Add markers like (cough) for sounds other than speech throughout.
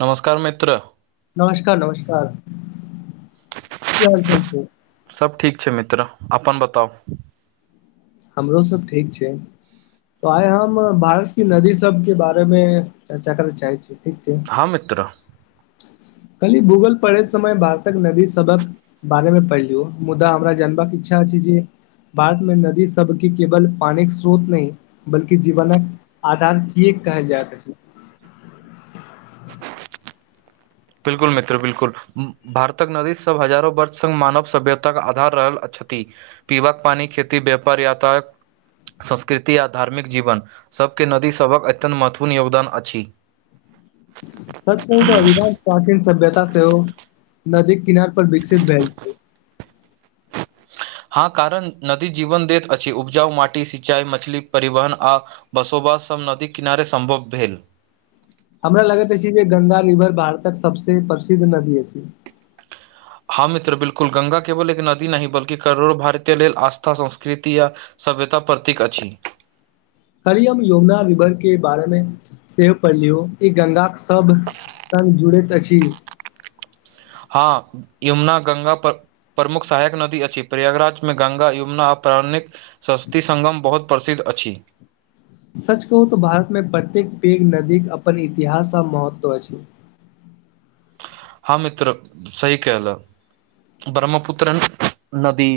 नमस्कार मित्र नमस्कार नमस्कार क हाल चाल छै सब ठीक छै मित्र अपन बताउ हमरो सब ठीक छै तो आइ हम भारत की नदी सब के बारे मे चर्चा करे चाहे छी ठीक छै हँ म मिित्र कली भूगल पढ़े समय भारतक नदी सबक बारेमे पहिलियो मुदा हमरा जानबाक इच्छा अछि जे भारत मे नदी सबके केवल पानिक के स्रोत न बल्कि जीवनक आधार किए कहल जाइत अछि बिलकुल मित्र बिलकुल भारतक नदी सब हजारो वर्ष स्ग मानव सभ्यताक आधार रहल अछि पीबाक पानी खेती व्यापार याताया संस्कृति आ धार्मिक जीवन सभके नदीसभक अत्यन्त महत्वपूर्ण योगदान अछि सच कहू त अधिकांश प्राचीन सभ्यता सेहो नदी किनार पर विकसित भेल छै हँ कारण नदी जीवनदैत अछि उपजाउ माटी सिंचाई मछली परिवहन आ बसोबास सब नदी किनारे संभव भेल हमरा लगैत अछि जे गंगा रिवर भारतक सबसे प्रसिद्ध नदी अछि हँ मित्र बिलकुल गंगा केवल एक नदी नहि बल्कि करोड़ो भारतीय लेल आस्था संस्कृति या सभ्यता प्रतीक अछि हरि हम यमुना रिवर के बारे मे सेहो पढ़लियो ई गंगा के सब स़ग जुड़ैत अछि हँ यमुना गंगा पर प्रमुख सहायक नदी अछि प्रयागराज में गंगा युना आ पाणिक सस्ती संगम बहुत प्रसिद्ध अछि सच कहू तऽ भारत मे प्रत्येक पेघ नदीक अपन इतिहास आ महत्व अछि हँ मित्र सही केहलो ब्रह्मपुत्रन नदी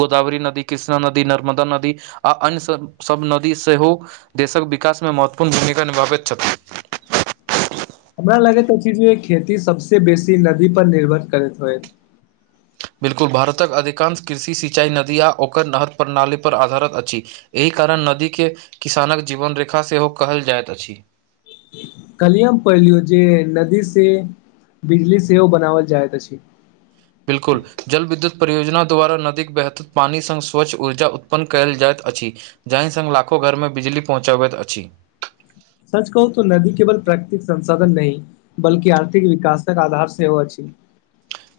गोदावरी नदी कृष्णा नदी नर्मदा नदी आ अन्य सभ सभ नदी सेहो देशक विकासमे महत्वपूर्ण भूमिका निभाबैत छथि हमरा लगैत अछि जे खेती सभसे बेसी नदी पर निर्भर करैत होय बिल्कुल भारतक अधिकांश कृषि सिंचाइ नदी आ ओकर नहर प्रणालीपर आधारित अछि एहि कारण नदी के किसानक जीवन रेखा सेहो कहल जैत अछि कल्ही मे पढ़ लियऔ जे नदी से बिजली सेहो बनावल जाइत अछि बिलकुल जल विद्युत परियोजना द्वारा नदीके बेहतर पानि स स्वच्छ ऊर्जा उत्पन्न कयल जाइत अछि जाहि संग लाखो घरमे बिजली पहुँचाबैत अछि सच कहू त नदी केवल प्राकृतिक संसाधन नहि बल्कि आर्थिक विकासक आधार सेहो अछि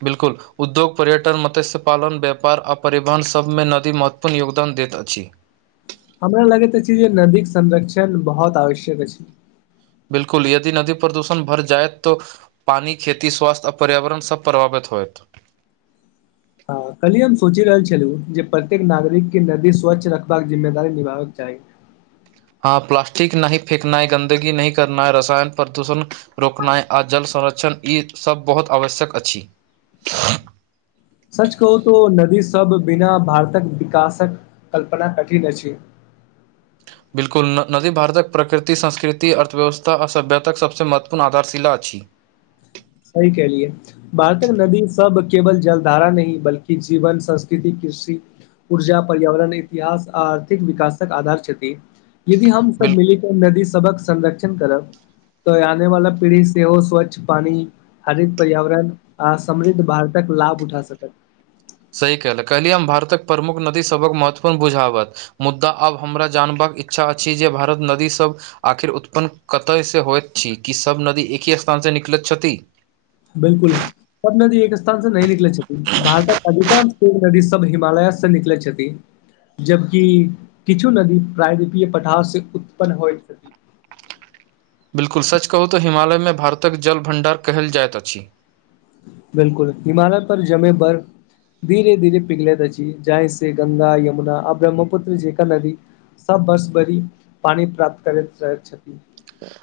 बिल्कुल उद्योग पर्यटन मत्स्य पालन व्यापार आ परिवहन सभमे नदी महत्वपूर्ण योगदान दैत अछि हमरा लगैत अछि जे नदीक के संरक्षण बहुत आवश्यक अछि बिलकुल यदि नदी प्रदूषण भर जाए तऽ पानि खेती स्वास्थ्य आ पर्यावरण सब प्रभावित होयत हँ कल्ही हम सोचि रहल छलहुँ जे प्रत्येक नागरिक के नदी स्वच्छ रखबाक जिम्मेदारी निभाबयके चाही हँ प्लासस्टिक नहि फेकनै गन्दगी नैकरनाै रसायन प्रदूषण रोकनाइ आ जल संरक्षण ईसभ बहुत आवश्यक अछि (inaudible) सच कहू त नदी सब बिना भारतक विकासक कल्पना कठिन अछि बिल्कुल नदी भारतक प्रकृति संस्कृति अर्थव्यवस्था आ सभ्यताक सभसँ महत्वपूर्ण आधारशिला अछि सही केहलीयै छतयए भारतक नदी सब केवल जल धारा नहि बल्कि जीवन संस्कृति कृषि ऊर्जा पर्यावरण इतिहास आ आर्थिक विकासक आधार छति यदि हम सब बिल मिलिक नदी सबक संरक्षण करब तऽ आने वाला पीढ़ी सेहो स्वच्छ पानी हरित पर्यावरण आ समृद्ध भारतक लाभ उठा सकत सही कहले कहली हम भारतक प्रमुख नदी सबक महत्वपूर्ण बुझावत मुद्दा आब हमरा जानबाक इच्छा अछि जे भारत नदीसभ आखिर उत्पन्न कतय से होइत छी कि सभ नदी एक ही स्थान से निकलैत छथि बिलकुल सब नदी एक स्थान से नहि निकलै छथिन भारतक अधिकांश नदी सब हिमालय से निकलै छथि जबकि किछु नदी प्रायदीपीय पठार से उत्पन्न होइत छथि बिल्कुल सच कहू तऽ हिमालयमे भारतक जल भण्डार कहल जाइत अछि बिलकुल हिमालय पर जमै बर्फ धीरे धीरे पिघलेत अछी जाहि सेे गंगा यमुना आ ब्रह्मपुत्र जेका नदी सब वर्ष भरि पानी प्राप्त करैत रहै छथि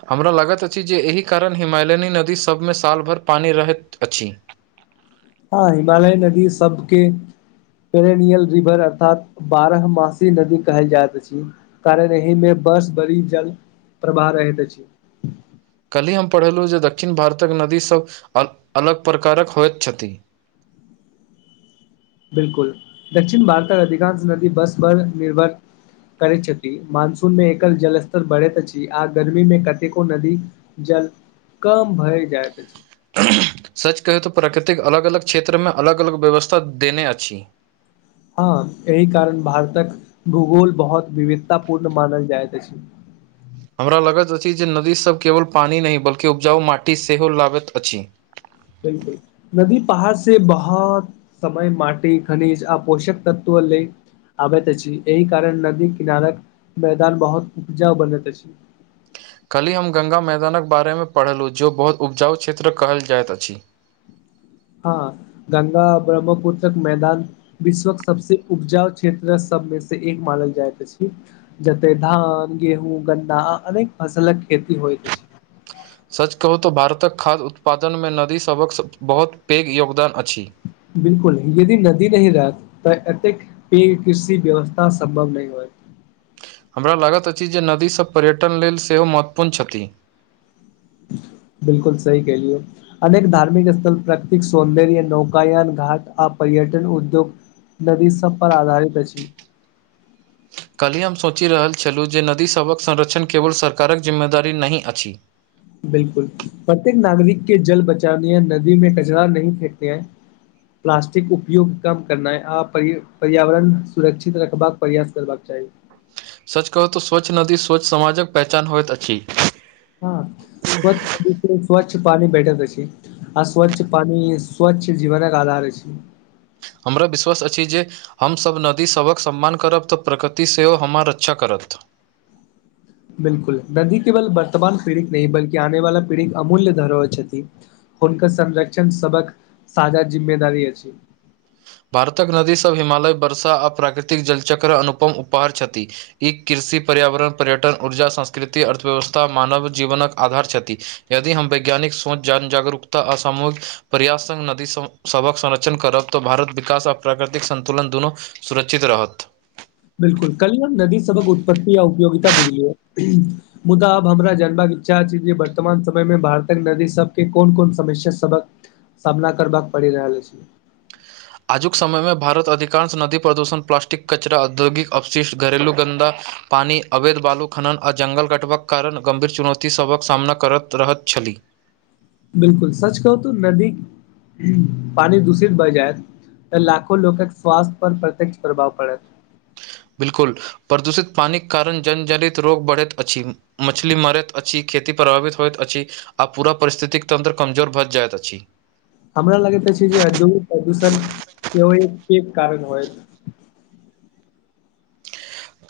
हमरा लागैत अछि जे एहि कारण हिमालयनी नदीसभमे सालभरि पानी रहैत अछि हँ हिमालय नदी सबके पेरेनियल रिवर अर्थात बारह मासी नदी कहल जाइत अछि कारण एहि मे बस बड़ी जल प्रभाह रहैत अछि कल्हि हम पढ़ेलहुँ जे दक्षिण भारतक नदी सब अ अलग प्रकारक होइत छथि बिलकुल दक्षिण भारतक अधिकांश नदी बर्ष पर निर्भर करै छथि मानसून मे एकल जल स्तर बढ़ैत अछि आ गर्मी मे कतेको नदी जल कम भरि जाय छथि सच कहू त प्रकृतिक अलग अलग क्षेत्रमे अलग अलग व्यवस्था देने अछि हँ एहि कारण भारतक भूगोल बहुत विविधता पूर्ण मानल जाइत अछि हमरा लागैत अछि जे नदीसभ केवल पानि नहि बल्कि उपजाउ माटी सेहो लागैत अछि बिलकुल नदी पहाड़ से बहोत समय मट खनिज आ पौषक तत्वो लैत आबैत अछि एहि कारण नदी किनारक मैदान बहुत उपजा बनैत अछि कल्हि हम गंगा मैदानक बारेमे पढ़लहुँ जे बहुत उपजाउ क्षेत्र कहल जाइत अछि हँ गंगा ब्रह्मपुरत्रक मैदान विश्वक सबसे उपजाउ क्षेत्र सबमे से एक मानल जाइत अछि जते धान गेहूँ गन्नाा आ अनेक फसलक खेती होइत अछि सच कहू तऽ भारतक खाद्य उत्पादनमे नदीसभक बहुत पैघ योगदान अछि बिलकुल यदि नदी नहि रहत तऽ एतेक फिर कसी व्यवस्था सम्भव नहि होइत हमरा लागैत अछि जे नदीसभ पर्यटन लेल सेहो महत्वपूर्ण छथि बिलकुल सही कहलियौ अनेक धार्मिक स्थल प्राकृतिक सौन्दर्य नौकायान घाट आ पर्यटन उद्योग नदी सब पर आधारित अछि काल्हि हम सोचि रहल छलहुँ जे नदीसभक संरक्षण केवल सरकारक जिम्मेदारी नहि अछि बिलकुल प्रत्येक नागरिक के जल बचावने य नदी में कचरा नहि फेकये प्लास्टिक उपयोग कम करनाइ आ पर्यावरण सुरक्षित रखबाक प्रयास करबाक चाही सच कहु तऽ स्वच्छ नदी स्वच्छ समाजक पहचान होइत अछि हँ स्वच्छ नदी से स्वच्छ पानी भेटत अछि आ स्वच्छ पानी स्वच्छ जीवनक आधार अछि हमरा विश्वास अछि जे हमसभ नदीसभक सम्मान करब तऽ प्रकृति सेहो हमर रक्षा करत बिल्कुल नदी केवल वर्तमान पीढ़ीक नहि बल्कि आने वाला पीढ़ीक अमूल्य धरोहर छथि हुनकर संरक्षण सबक साझा जिम्मेदारी अछि भारतक नदी सब हिमालय वर्षा आ प्राकृतिक जलचक्र अनुपम उपहार छथि ई कृषि पर्यावरण पर्यटन ऊर्जा संस्कृति अर्थव्यवस्था मानव जीवनक आधार छथि यदि हम वैज्ञानिक सोंच जनजागरूकता आ सामूहिक प्रयास संग नदी सं सभक संरक्षण करब तऽ भारत विकास आ प्राकृतिक संतुलन दुनू सुरक्षित रहत बिलकुल कल्ही हम नदी सभक उत्पत्ति आ उपयोगिता बुझलियै मुदा आब हमरा जनबाक इच्छा अछि जे वर्तमान समय मे भारतक नदी सबके कोन कोन समस्या सभक सामना करबाक पड़ि रहल अछि आजुक समय मे भारत अधिकांश नदी प्रदूषण प्लास्टिक कचरा औद्योगिक अवशिष्ट घरेलू गन्दा पानी, अवैध बालू खन्ना आ जंगल कटबाक कारण गम्भीर चुनौती सभक सामना करत रहत छै बिल्कुल सच कहू त नदीक पानी दूषित भए जाइत लाखो लोकक स्वास्थ्य पर प्रत्यक्ष प्रभाव पड़त। बिल्कुल प्रदूषित पानिक कारण जन जनित रोग बढ़ैत अछि मछली मरैत अछि खेती प्रभावित होइत अछि आ पूरा परिस्थितिक तन्त्र कमजोर भऽ जायत अछि हमरा लगेत अछि जे औद्योगिक प्रदूषण सेहो एक एक कारण होयत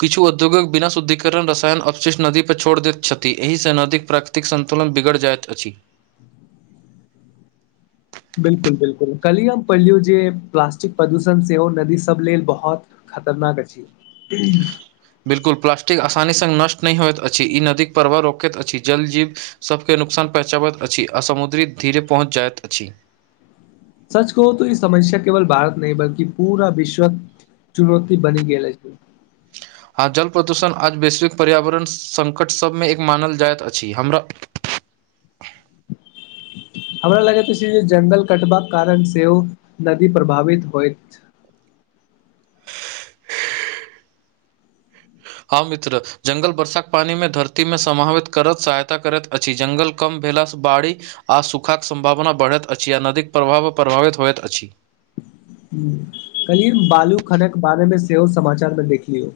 किछु उद्योगिक बिना शुद्धिकरण रसायन अवशिष्ट नदी पर छोड़ दैत छथि एहिसँ नदीक प्राक तिक संतुलन बिगड़ जाइत अछि बिलकुल बिलकुल, कल्हि हम पढलियो जे प्लास्टिक प्रदूषण सेहो नदी सब लेल बहुत खतरनाक अछि बिल्कुल, प्लास्टिक आसानी सँ नष्ट नहि होइत अछि। ई नदीक प्रवाह रोकैत अछि। जल जीव सबके नुकसान पहचाबैत अछि आ समुद्री धीरे पहुँच जाइत अछि सच कहुँ तो ई समस्या केवल भारत नहि बल्कि पूरा विश्वक चुनौती बनी गेल अछि आब जल प्रदूषण आज वैश्विक पर्यावरण संकट सभमे एक मानल जाइत अछि हमरा हमरा लगैत अछि जे जंगल कटबाक कारण सेहो नदी प्रभावित होयत हँ मित्र जंगल वर्षाक पानी मे धरती मे समावित करत सहायता करैत अछि। जंगल कम भेलास बाढ आ सुखाक सम्भावना बढ़ैत अछि आ नदीके प्रवाहो प्रभावित होयत अछि कल्हि हम बालू खनक बारे मे सेहो समाचार मे देखलि।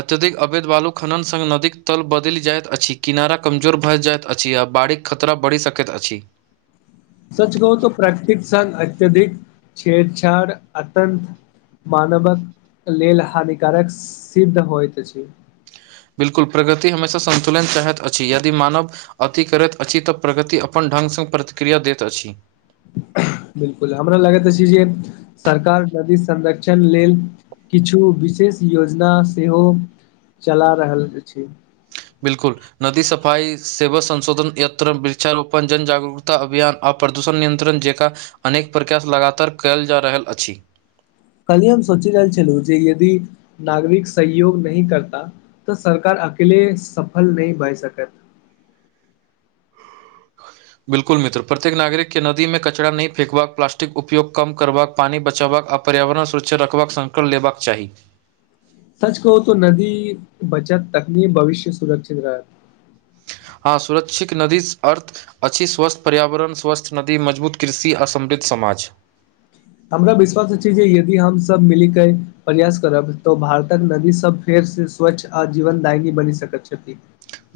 अत्यधिक अवैध बालु खन्ना संग नदीक तल बदलि जाइत अछि किनारा कमजोर भए जाइत अछि आ बाढ़िक खतरा बढ़ि सकैत अछि सच कहूँ तो प्राकृतिक संग अत्यधिक छेड़छाड़ अत्यंत मानवक लेल हानिकारक सिद्ध होइत अछि बिल्कुल प्रगति हमेशा सन्तुलन चाहैत अछि यदि मानव अति करैत अछि तऽ प्रगति अपन ढंगसँ प्रतिक्रिया दैत अछि बिलकुल हमरा लगैत अछि जे सरकार नदी संरक्षण लेल किछु विशेष योजना सेहो चला रहल अछि बिलकुल नदी सफाई सेवा संशोधन यत्र वृक्षारोपन जनजगरूकता अभियान आ प्रदूषण नियन्त्रण जकाँ अनेक प्रकास लगातार कयल जा रहल अछि कलि हम सोचि रहल छलहुँ जे यदि नागरिक सहयोग नहि करता तऽ सरकार अकेले सफल नहि भए सकता (inaudible) बिल्कुल मित्र प्रत्येक नागरिक के नदी मे कचड़ा नहि फेकबाक, प्लास्टिक उपयोग कम करबाक, पानी बचबाक आ पर्यावरण सुरक्षा रखबाक संकल्प लेबाक चाही। सच कहू तो नदी बचत तखनीये भविष्य सुरक्षित रहत हँ सुरक्षित नदीसँ अर्थ अछि स्वस्थ्य पर्यावरण स्वस्थ नदी मजबूत कृषि आ समृद्ध समाज ' हमरा विश्वास अछि जे यदि हम सब मिली के प्रयास करब तऽ भारतक नदी सब फेर से स्वच्छ आ जीवनदायनी बैन सकत छथि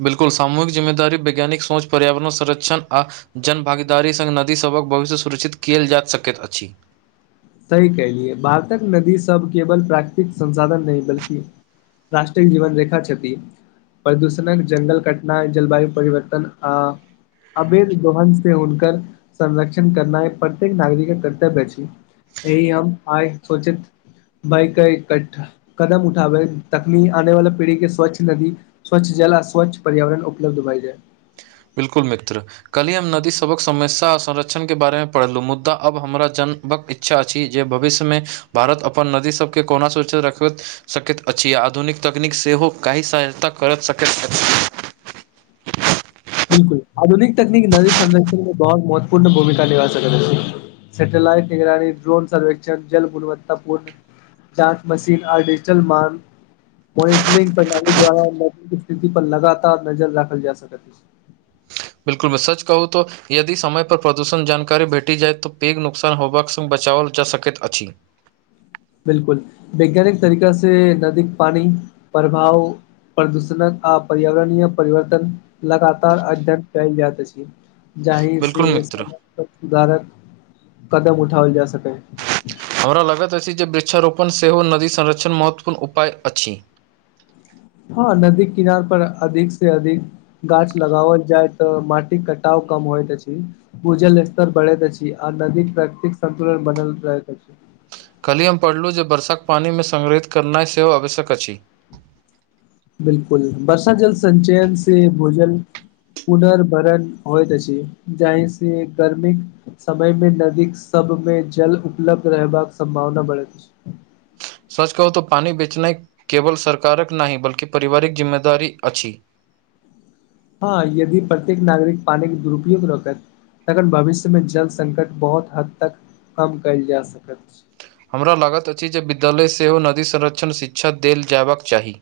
बिल्कुल सामूहिक जिम्मेदारी वैज्ञानिक सोच पर्यावरण संरक्षण आ जन भागीदारी संग नदीसभक भविष्य सुरक्षित कियेल जाइत सकैत अछि सही कलियै भारतक नदी सब केवल प्राकृतिक संसाधन नहि बल्कि राष्ट्रिक जीवन रेखा छथि प्रदूषणक जंगल कटनाइ जलवायु परिवर्तन आ अवैध गोहन से हुनकर संरक्षण करनाइ प्रत्येक नागरिकक कर्तव्य अछि यही हम आइ सोचैत भयके कठ कदम उठाबै तखनी आने वाला पीढ़ी केँ स्वच्छ नदी स्वच्छ जल आ स्वच्छ पर्यावरण उपलब्ध भाय जय बिल्कुल मित्र कल्हि हम नदी सभक समस्या संरक्षण केँ बारेमे पढ़लहुँ मुद्दा अब हमरा जनबक इच् छा अछि जे भविष्यमे भारत अपन नदी सबके कोना सुरक्षित रखैत सकैत अछि आ आधुनिक तकनीक सेहो कैय सहायता करत सकैत अछि बिलकुल आधुनिक तकनीक नदी संरक्षण मे बहुत महत्वपूर्ण भूमिका निभा सकैत अछि सैटेेलइट निगरानी ड्रोन सर्वेक्षण जल गुणवत्तापूर्ण जाँच मशीन आओर डिजिटल मान मॉनिटरिंग प्रणाली द्वारा स्थिति पर लगातार नजर राखल जा सकैत अछि बिलकुल मित्र सच कहू तो यदि समय पर प्रदूषण जानकारी भेटी जाय तऽ पेघ नुकसान होबाक संग बचाओल जा सकैत अछि बिलकुल वैज्ञानिक तरीका से नदी पानी प्रभाव प्रदूषणक आ पर्यावरणीय परिवर्तन लगातार अध्ययन कैल जाइत अछि जाहि बिल्कुल से मित्र समय केँ सुधारक कदम उठाओल जा सकै हमरा लगैत अछि जे वृक्षारोपण सेहो नदी संरक्षण महत्वपूर्ण उपाय अछि हँ नदीक किनार पर अधिक सँ अधिक गाछ लगाओल जाइ तऽ मटीक कटाव कम होइत अछि भूजल स्तर बढ़ैत छै आ नदी प्रकृतिक संन्तुलन बनल रहैत अछि कल्हि हम पढ़लहुँ जे बरसाक पानिमे संग्रहित करनाइ सेहो आवश्यक अछि बिलकुल बर्षा जल संचयन से भूजल पुनर भरण होइत अछि जाहि से गर्मीक समय मे नदीक सब मे जल उपलब्ध रहबाक सम्भावना बढ़ैत अछि सच कहू तो पानि बेचनाइ केवल सरकारक नहि बल्कि पिवारिक जिम्मेदारी अछि हँ यदि प्रत्येक नागरिक पानि कऽ दुरुपयोग रखत तखन भविष्यमे जल संकट बहुत हद तक कम कएल जा सकैत अछि हमरा लागत अछि जे विद्यालय सेहो नदी संरक्षण शिक्षा देल जयबाक चाही